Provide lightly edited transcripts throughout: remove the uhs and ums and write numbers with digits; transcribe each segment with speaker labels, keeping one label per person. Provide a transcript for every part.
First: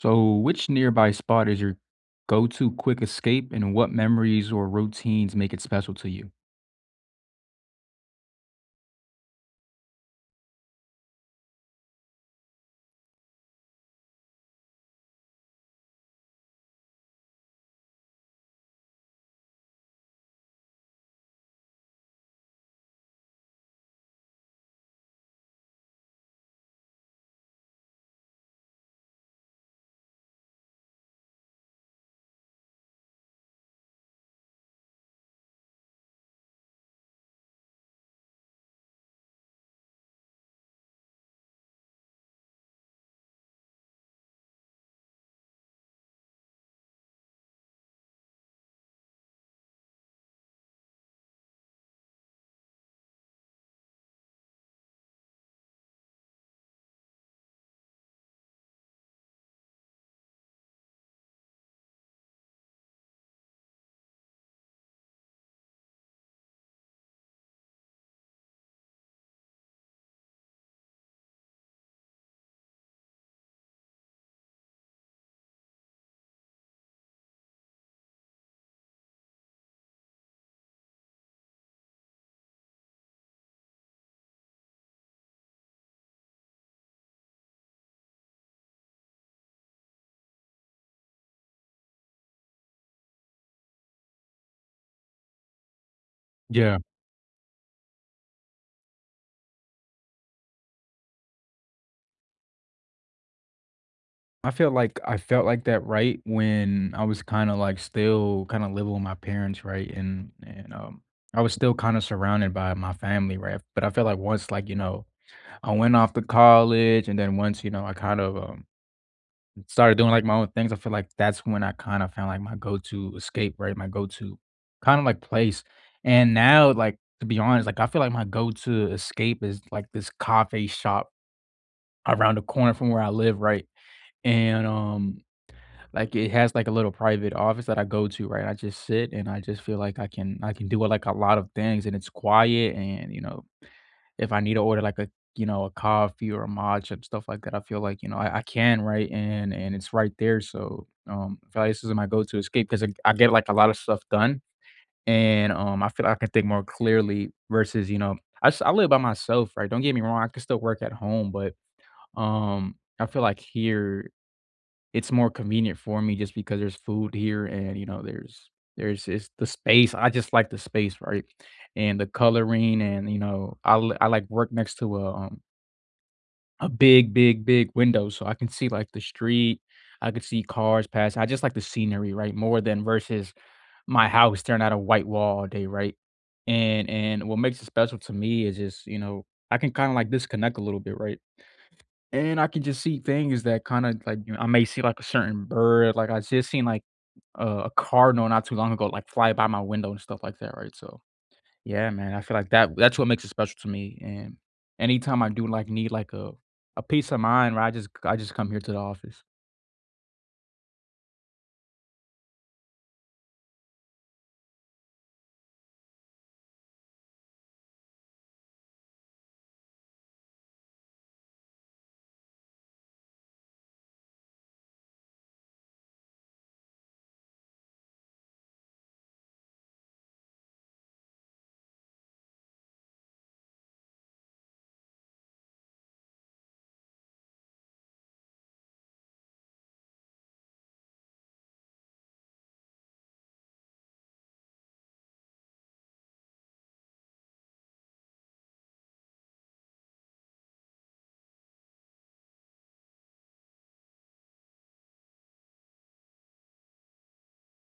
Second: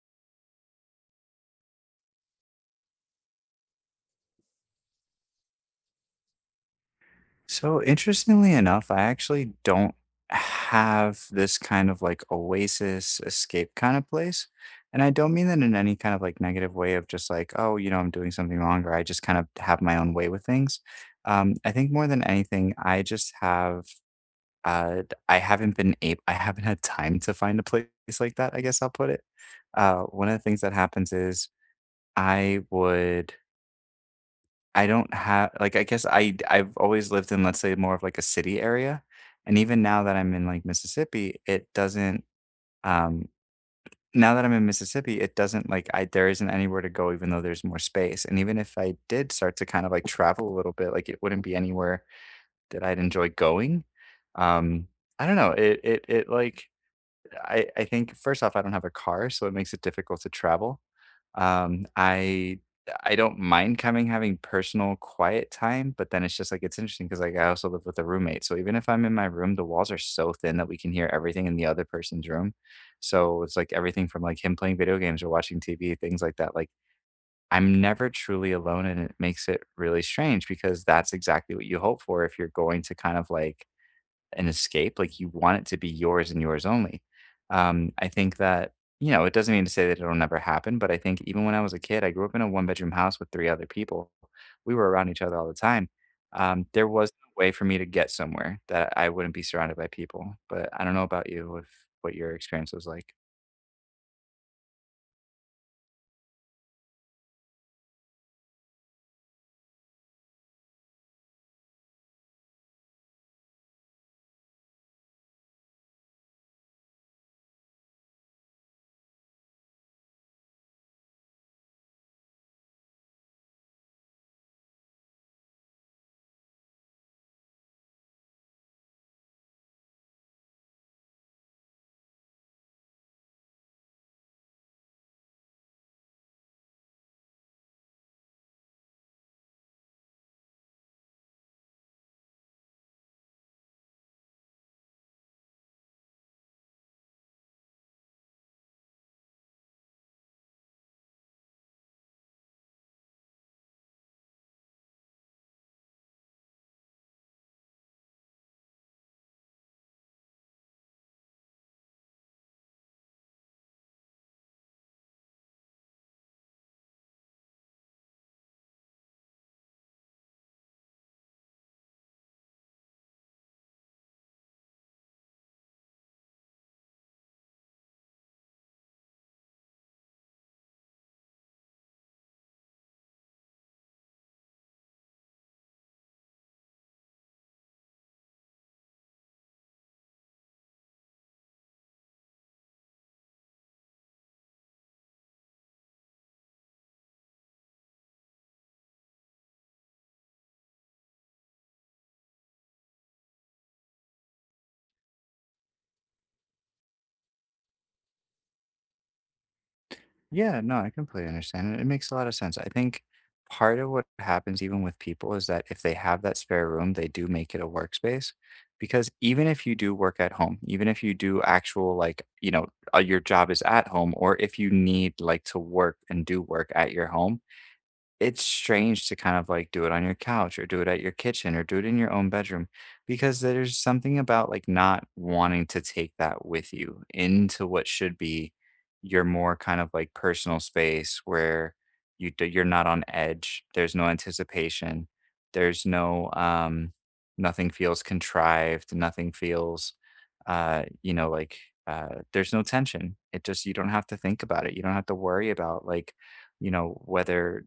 Speaker 1: So, which nearby spot is your go to quick escape, and what memories or routines make it special to you?
Speaker 2: So interestingly enough, I actually don't have this kind of like oasis escape kind of place. And I don't mean that in any kind of like negative way of just like, oh, you know, I'm doing something wrong or I just kind of have my own way with things. I think more than anything, I just have, uh, I haven't had time to find a place like that, I guess I'll put it. One of the things that happens is I would I don't have like, I guess I've always lived in, let's say, more of like a city area, and even now that I'm in like Mississippi, it doesn't, um now that I'm in Mississippi, it doesn't like I there isn't anywhere to go even though there's more space, and even if I did start to kind of like travel a little bit, like it wouldn't be anywhere that I'd enjoy going. Um, I don't know, it like I think first off, I don't have a car, so it makes it difficult to travel. Um, I I don't mind coming having personal quiet time, but then it's just like it's interesting because like I also live with a roommate. So even if I'm in my room, the walls are so thin that we can hear everything in the other person's room. So it's like everything from like him playing video games or watching TV, things like that. Like I'm never truly alone and it makes it really strange because that's exactly what you hope for if you're going to kind of like an escape. Like you want it to be yours and yours only. I think that, it doesn't mean to say that it'll never happen, but I think even when I was a kid, I grew up in a one bedroom house with 3 other people. We were around each other all the time.
Speaker 1: Yeah,
Speaker 2: There was no way for me to get somewhere that I wouldn't be surrounded by people. But I don't know about you, if what your experience was like.
Speaker 1: I feel like I felt like that right when I was kind of like still kind of living with my parents, right? And I was still kind of surrounded by my family, right? But I felt like once, like, you know, I went off to college, and then once, you know, I started doing, like, my own things. I feel like that's when I kinda found, like, my go-to escape, right? My go-to kinda, like, place. And now, like, to be honest, like, I feel like my go-to escape is, like, this coffee shop around the corner from where I live, right? And, like, it has, like, a little private office that I go to, right? I just sit, and I just feel like I can do, like, a lot of things, and it's quiet and, you know, if I need to order like a, you know, a coffee or a matcha and stuff like that, I feel like, you know, I can, right? And it's right there. So, I feel like this is my go-to escape escape because I get, like, a lot of stuff done, and, I feel like I can think more clearly versus, you know, I live by myself, right? Don't get me wrong, I can still work at home, but, I feel like here it's more convenient for me just because there's food here, and, you know, there's it's the space. I just like the space, right? And the coloring, and, you know, I, like, work next to a big, big, big window, so I can see, like, the street. I could see cars pass. I just like the scenery, right, more than versus my house staring at a white wall all day, right? And what makes it special to me is just, you know, I can kinda, like, disconnect a little bit, right? And I can just see things that kinda, like, you know, I may see, like, a certain bird, like, I just seen, like, a cardinal not too long ago, like, fly by my window and stuff like that, right? So, yeah, man, I feel like that's what makes it special to me, and anytime I do, like, need, like, a peace of mind, right, I just come here to the office.
Speaker 2: Yeah, no, I completely understand. It makes a lot of sense. I think part of what happens even with people is that if they have that spare room, they do make it a workspace. Because even if you do work at home, even if you do actual, like, your job is at home, or if you need like to work and do work at your home, it's strange to kind of, like, do it on your couch or do it at your kitchen or do it in your own bedroom because there's something about, like, not wanting to take that with you into what should be your more kind of, like, personal space where you're not on edge. There's no anticipation. There's no, nothing feels contrived. Nothing feels, uh, you know, like, there's no tension. It just you don't have to think about it. You don't have to worry about, like, whether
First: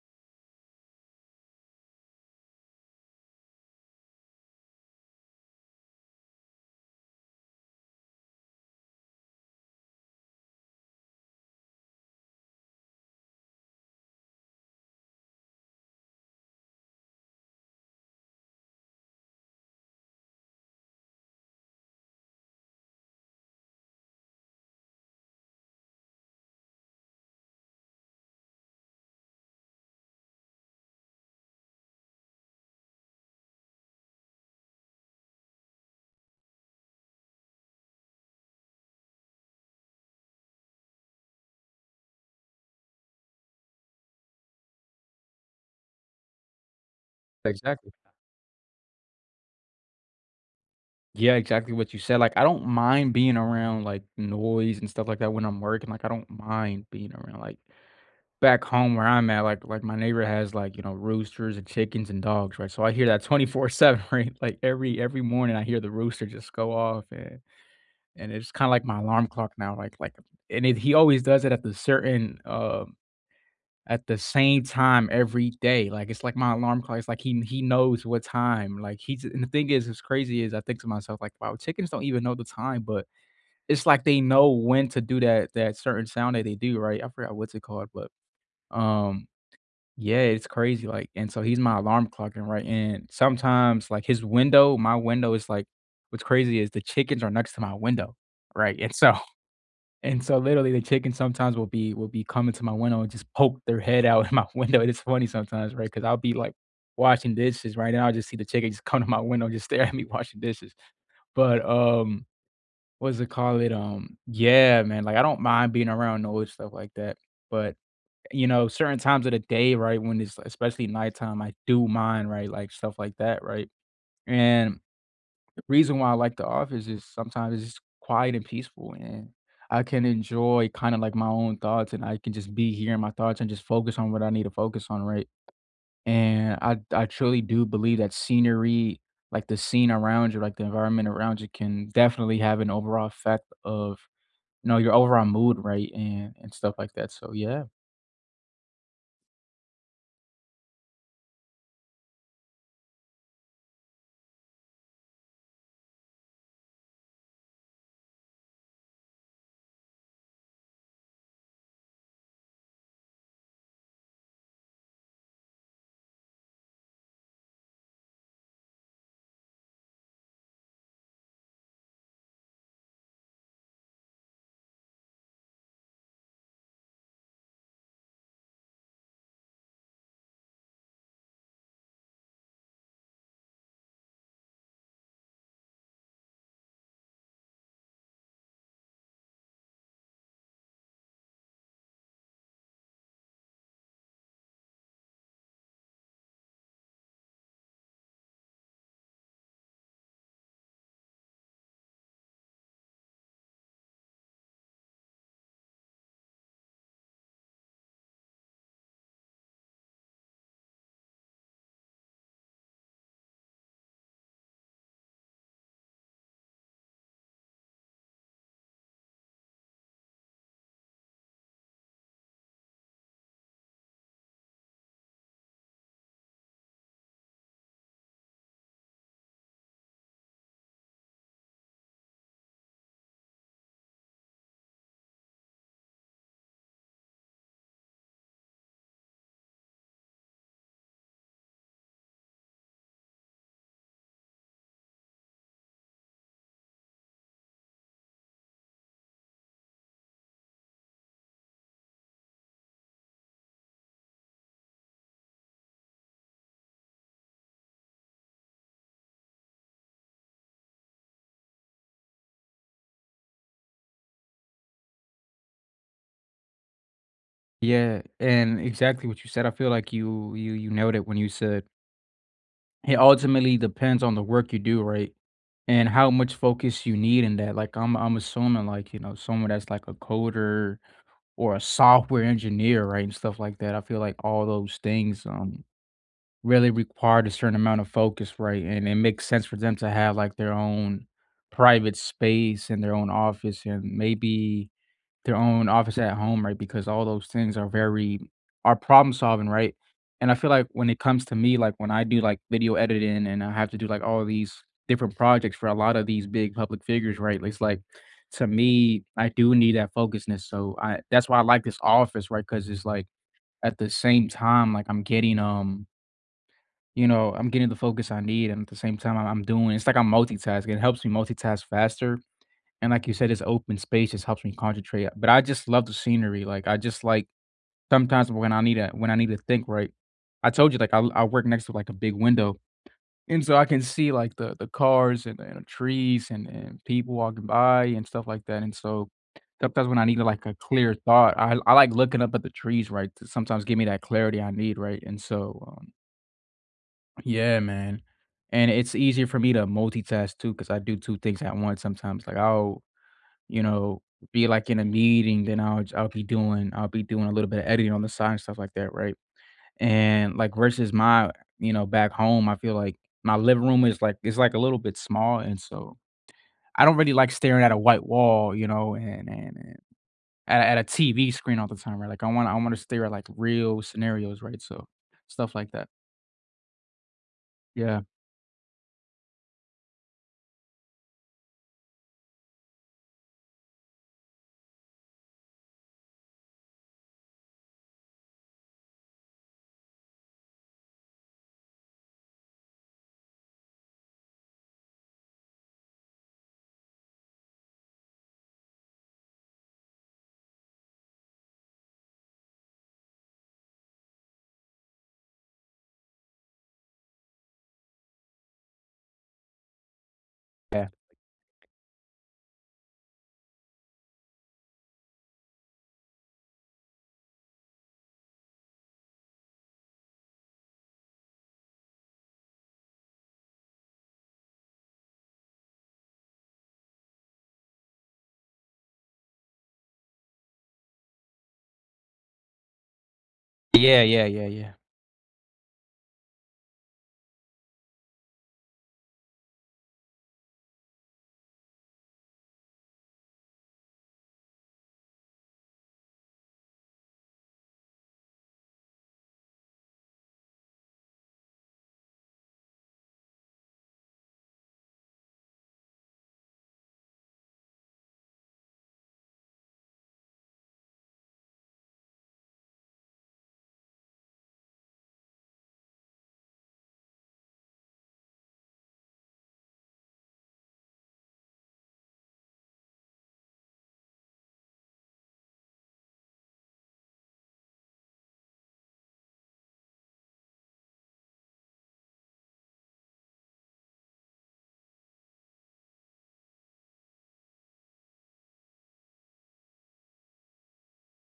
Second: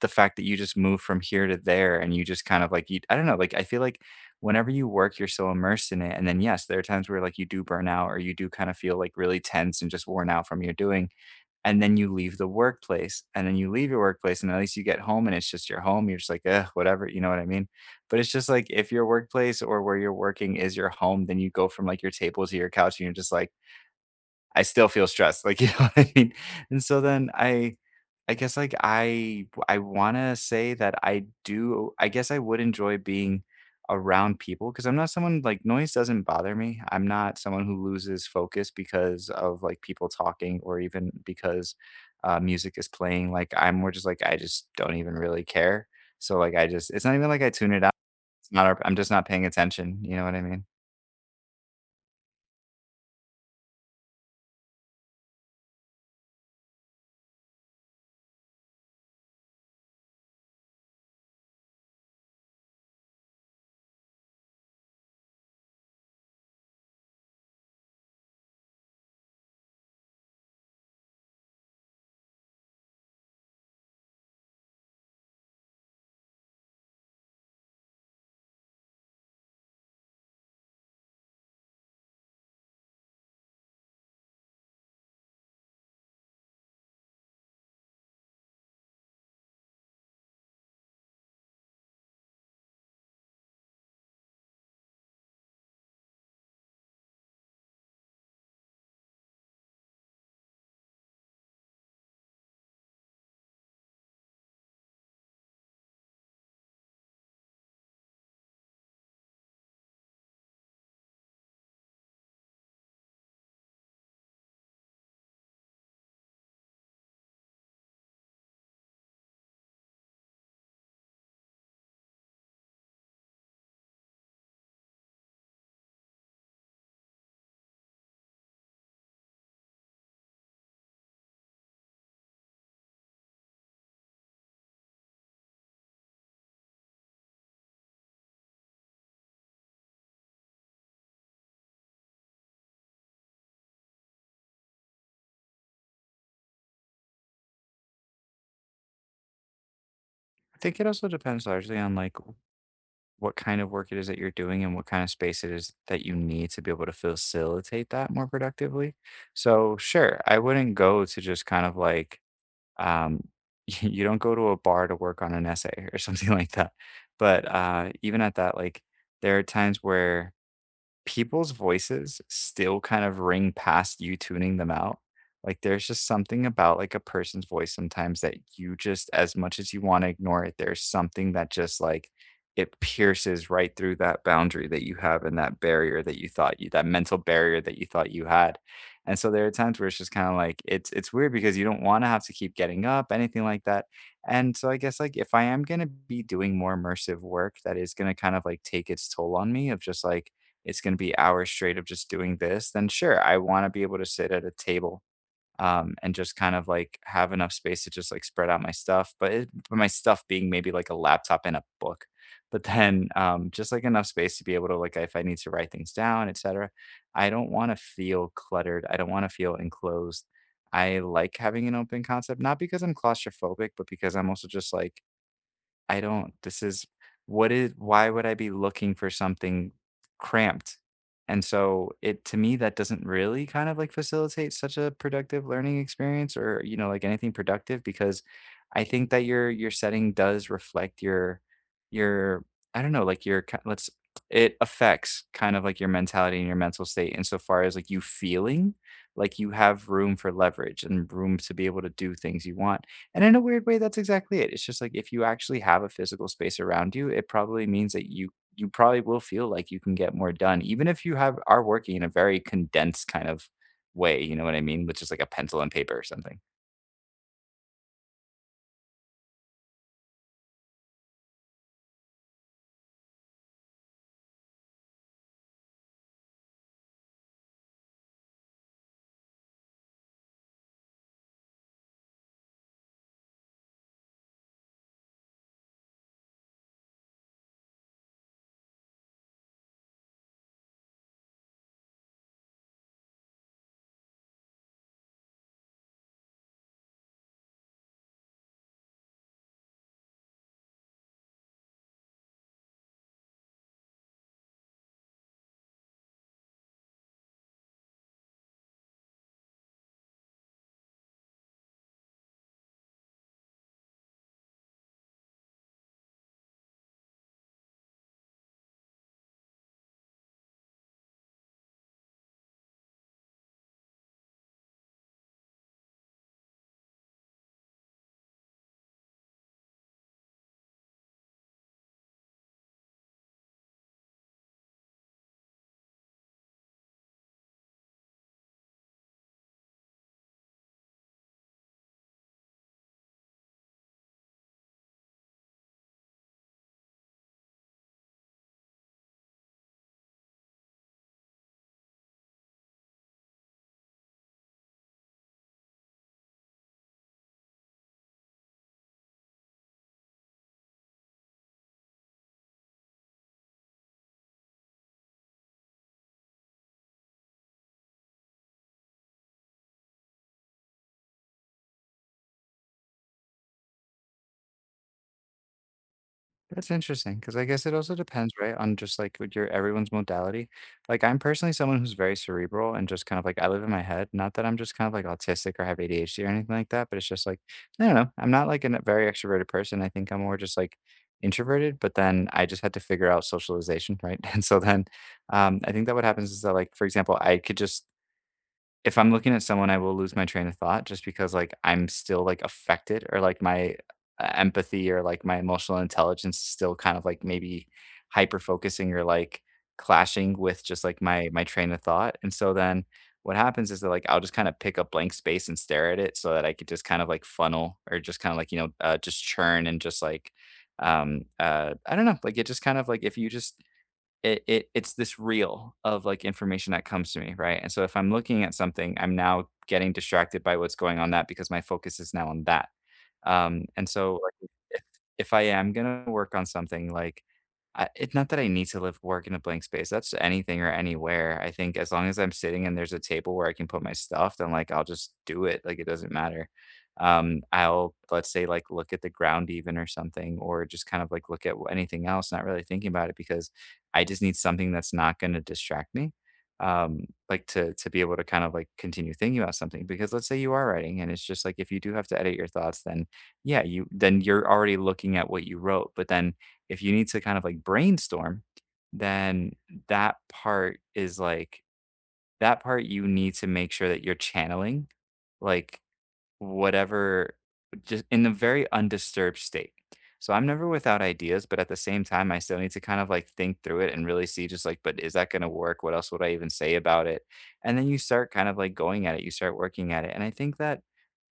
Speaker 2: the fact that you just move from here to there and you just kind of like you I don't know, like I feel like whenever you work, you're so immersed in it. And then yes, there are times where like you do burn out or you do kind of feel like really tense and just worn out from your doing. And then you leave your workplace and at least you get home and it's just your home. You're just like, eh, whatever, you know what I mean? But it's just like if your workplace or where you're working is your home, then you go from like your table to your couch and you're just like I still feel stressed. Like, you know what I mean? And so then I guess, like, I wanna say that I guess I would enjoy being around people because 'cause I'm not someone like, noise doesn't bother me. I'm not someone who loses focus because of, like, people talking or even because, music is playing. Like, I'm more just like, I just don't even really care. So, like, I just it's not even like I tune it out.
Speaker 1: Exactly.
Speaker 2: It's not our, I'm just not paying attention. You know what I mean?
Speaker 1: Yeah, exactly what you said, like, I don't mind being around, like, noise and stuff like that when I'm working. Like, I don't mind being around, like, back home where I'm at, like my neighbor has, like, you know, roosters and chickens and dogs, right? So I hear that 24/7, right? Like every morning I hear the rooster just go off, and it's kind of like my alarm clock now, like, and it, he always does it at the certain at the same time every day. Like, it's like my alarm clock. It's like he knows what time. Like, he's and the thing is, as crazy is I think to myself, like, wow, chickens don't even know the time, but it's like they know when to do that certain sound that they do, right? I forgot what's it called, but um yeah, it's crazy, like, and so he's my alarm clock and right, and sometimes, like, his window my window is, like, what's crazy is the chickens are next to my window, right? And so and so literally the chickens sometimes will be coming to my window and just poke their head out in my window. It's funny sometimes, right? Because 'Cause I'll be, like, washing dishes, right, and I'll just see the chicken just come to my window and just stare at me washing dishes. But, what's it call it? Yeah, man, like, I don't mind being around noise, stuff like that, but, you know, certain times of the day, right, when it's especially nighttime, I do mine, right, like, stuff like that, right? And the reason why I like the office is sometimes it's just quiet and peaceful, and I can enjoy kinda, like, my own thoughts, and I can just be here in my thoughts and just focus on what I need to focus on, right? And I truly do believe that scenery, like, the scene around you, like, the environment around you can definitely have an overall effect of, you know, your overall mood, right, and stuff like that, so, yeah.
Speaker 2: I think it also depends largely on, like what kind of work it is that you're doing and what kind of space it is that you need to be able to facilitate that more productively. So, sure, I wouldn't go to just kind of like, um, you don't go to a bar to work on an essay or something like that. But even at that, like, there are times where people's voices still kind of ring past you tuning them out. Like, there's just something about, like, a person's voice sometimes that you just as much as you wanna ignore it, there's something that just, like, it pierces right through that boundary that you have and that barrier that mental barrier that you thought you had. And so there are times where it's just kinda like it's weird because you don't wanna have to keep getting up, anything like that. And so I guess, like, if I am gonna be doing more immersive work that is gonna kind of, like, take its toll on me of just, like, it's gonna be hours straight of just doing this, then sure, I wanna be able to sit at a table, and just kind of, like, have enough space to just, like, spread out my stuff, but it but my stuff being maybe, like, a laptop and a book. But then, just, like, enough space to be able to, like, if I need to write things down, etcetera. I don't wanna feel cluttered, I don't wanna feel enclosed. I like having an open concept, not because I'm claustrophobic, but because I'm also just, like I don't. This is what is why would I be looking for something cramped? And so it to me that doesn't really kind of like facilitate such a productive learning experience or you know like anything productive because I think that your setting does reflect your I don't know like let's it affects kind of like your mentality and your mental state insofar as like you feeling like you have room for leverage and room to be able to do things you want and in a weird way, that's exactly it. It's just like if you actually have a physical space around you, it probably means that you probably will feel like you can get more done, even if you have are working in a very condensed kind of way. You know what I mean? With just like a pencil and paper or something.
Speaker 1: Yeah, and exactly what you said. I feel like you nailed it when you said it ultimately depends on the work you do, right? And how much focus you need in that. Like, I'm assuming, like, you know, someone that's like a coder or a software engineer, right? And stuff like that. I feel like all those things really required a certain amount of focus, right? And it makes sense for them to have like their own private space and their own office, and maybe their own office at home, right? Because all those things are very are problem solving, right? And I feel like when it comes to me, like when I do like video editing and I have to do like all these different projects for a lot of these big public figures, right? It's like, to me, I do need that focusedness. So I that's why I like this office, right? Because it's like at the same time, like I'm getting you know, I'm getting the focus I need, and at the same time, I'm doing. It's like I'm multitasking. It helps me multitask faster, and like you said, it's open space just helps me concentrate, but I just love the scenery, like, I just, like, sometimes when I need a when I need to think, right? I told you, like, I work next to, like, a big window, and so I can see, like, the cars and the trees and people walking by and stuff like that, and so sometimes when I need, like, a clear thought, I like looking up at the trees, right, to sometimes give me that clarity I need, right? And so, yeah, man, and it's easier for me to multitask too because I do 2 things at once sometimes, like, I'll, you know, be like in a meeting, then I'll be doing a little bit of editing on the side and stuff like that, right? And, like, versus my, you know, back home, I feel like my living room is, like, a little bit small, and so I don't really like staring at a white wall, you know, and at a TV screen all the time, right? Like, I wanna stare at, like, real scenarios, right? So, stuff like that.
Speaker 2: That's interesting because I guess it also
Speaker 1: Yeah.
Speaker 2: depends, right, on just like with your everyone's modality. Like I'm personally someone who's very cerebral and just kind of like I live in my head. Not that I'm just kind of like autistic or have ADHD or anything like that, but it's just like I don't know. I'm not like a very extroverted person. I think I'm more just like introverted. But then I just had to figure out socialization, right? And so then I think that what happens is that like for example, I could just if I'm looking at someone, I will lose my train of thought just because, like, I'm still, like, affected or, like, my e empathy or, like, my emotional intelligence is still kind of, like, maybe hyper focusing or, like, clashing with just,
Speaker 1: Yeah.
Speaker 2: like, my train of thought, and so then what happens is that, like, I'll just kinda pick a blank space and stare at it so that I could just kind of, like, funnel or just kinda, like, just churn and just, like, I don't know, like, it just kind of, like, if you just it's this reel of, like, information that comes to me, right? And so if I'm looking at something, I'm now getting distracted by what's going on that because my focus is now on that. And
Speaker 1: Yeah,
Speaker 2: so,
Speaker 1: yeah, yeah,
Speaker 2: like,
Speaker 1: yeah.
Speaker 2: if I am gonna work on something, like, I it's not that I need to live work in a blank space, that's anything or anywhere. I think as long as I'm sitting and there's a table where I can put my stuff, then, like, I'll just do it, like, it doesn't matter. I'll, let's say, like, look at the ground even or something, or just kind of, like, look at anything else, not really thinking about it because I just need something that's not gonna distract me, um, like, to be able to kind of, like, continue thinking about something because let's say you are writing and it's just, like, if you do have to edit your thoughts, then yeah, you then you're already looking at what you wrote, but then if you need to kind of, like, brainstorm, then that part is, like that part you need to make sure that you're channeling, like, whatever just in a very undisturbed state. So I'm never without ideas, but at the same time, I still need to kind of, like, think through it and really see just, like, "But is that gonna work? What else would I even say about it?" And then you start kind of, like, going at it, you start working at it, and I think that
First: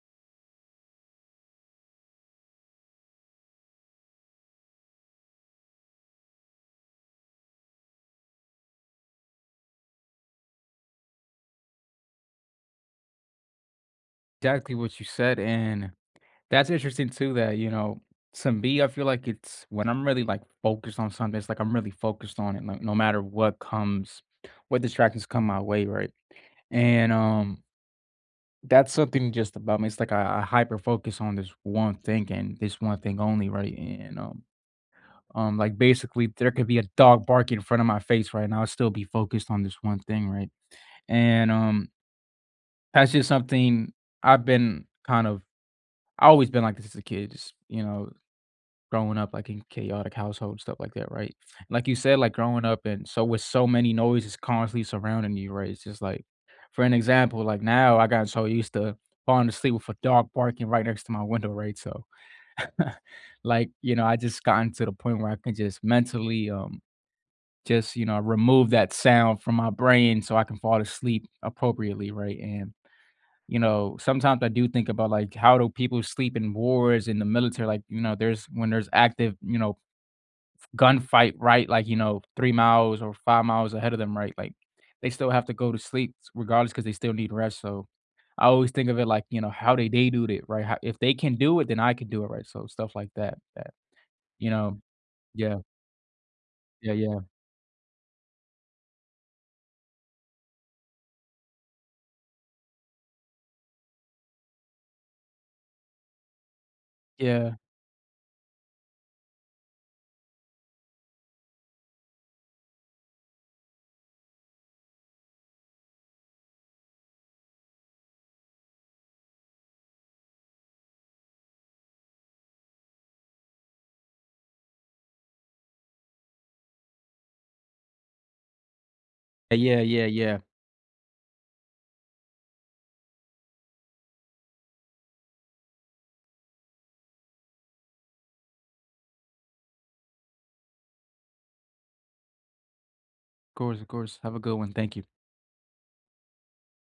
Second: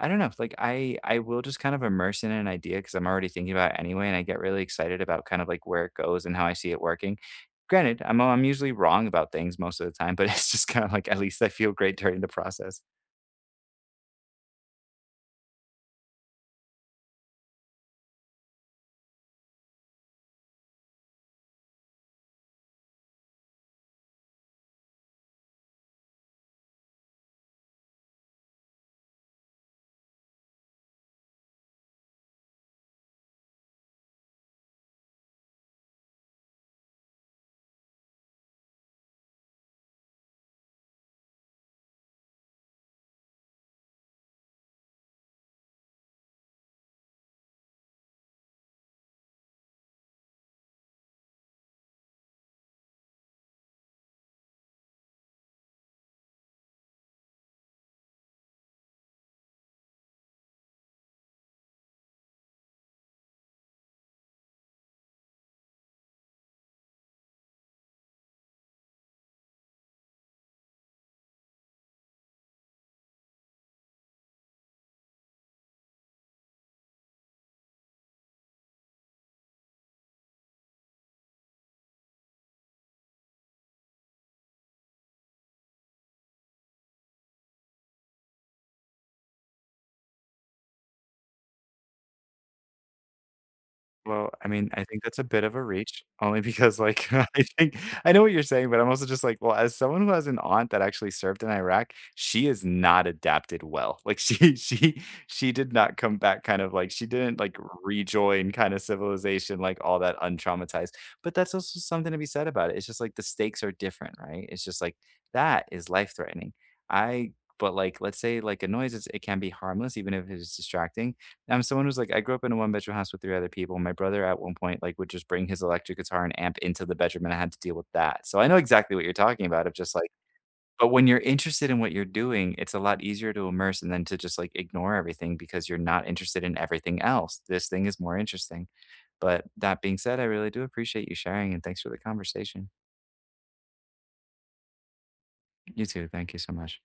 Speaker 2: I don't know. Like I will just kind of immerse in an idea because I'm already thinking about it anyway, and I get really excited about kind of like where it goes and how I see it working. Granted, I'm usually wrong about things most of the time, but it's just kind of like at least I feel great during the process.
Speaker 1: Exactly what you said, and that's interesting too that, you know, to me, I feel like it's when I'm really like focused on something, it's like I'm really focused on it, like no matter what comes, what distractions come my way, right? And that's something just about me. It's like I hyper focus on this one thing and this one thing only, right? And like basically there could be a dog barking in front of my face right now. I'll still be focused on this one thing, right? And that's just something I've been kind of I always been like this as a kid, just you know, growing up like in chaotic household, stuff like that, right? Like you said, like growing up, and so with so many noises constantly surrounding you, right? It's just like, for an example, like now I got so used to falling asleep with a dog barking right next to my window, right? So like, you know, I just gotten to the point where I can just mentally just, you know, remove that sound from my brain so I can fall asleep appropriately, right? And you know, sometimes I do think about like how do people sleep in wars in the military? Like, you know, there's when there's active, you know, gunfight, right? Like, you know, 3 miles or 5 miles ahead of them, right? Like, they still have to go to sleep regardless, because they still need rest, so I always think of it like, you know, how they do it, right? How if they can do it, then I can do it, right? So stuff like that that,
Speaker 2: Well, I
Speaker 1: you
Speaker 2: mean,
Speaker 1: know.
Speaker 2: I think that's a bit of
Speaker 1: Yeah.
Speaker 2: a reach only because,
Speaker 1: Yeah,
Speaker 2: like,
Speaker 1: yeah.
Speaker 2: I think I know what you're saying, but I'm also just like, well, as someone who has an aunt that actually served in Iraq, she is not adapted well. Like she she did not come back kind of like she didn't like
Speaker 1: Yeah.
Speaker 2: rejoin kind of civilization like all that untraumatized. But that's also something to be said about it. It's just like the stakes are different, right? It's just like that is life threatening. I But like let's say like a noise is it can be harmless even if it is distracting. I'm someone who's like, I grew up in a one-bedroom house with 3 other people. My brother at one point, like, would just bring his electric guitar and amp into the bedroom, and I had to deal with that. So I know exactly what you're talking
Speaker 1: Yeah,
Speaker 2: about of
Speaker 1: yeah,
Speaker 2: just
Speaker 1: yeah,
Speaker 2: like
Speaker 1: yeah.
Speaker 2: but when you're interested in what you're doing, it's a lot easier to immerse and then to just, like, ignore everything because you're not interested in everything else. This thing is more interesting. But that being said, I really do appreciate you sharing, and thanks for the conversation.
Speaker 1: Of course, of course. Have a good one. Thank you.
Speaker 2: You too. Thank you so much.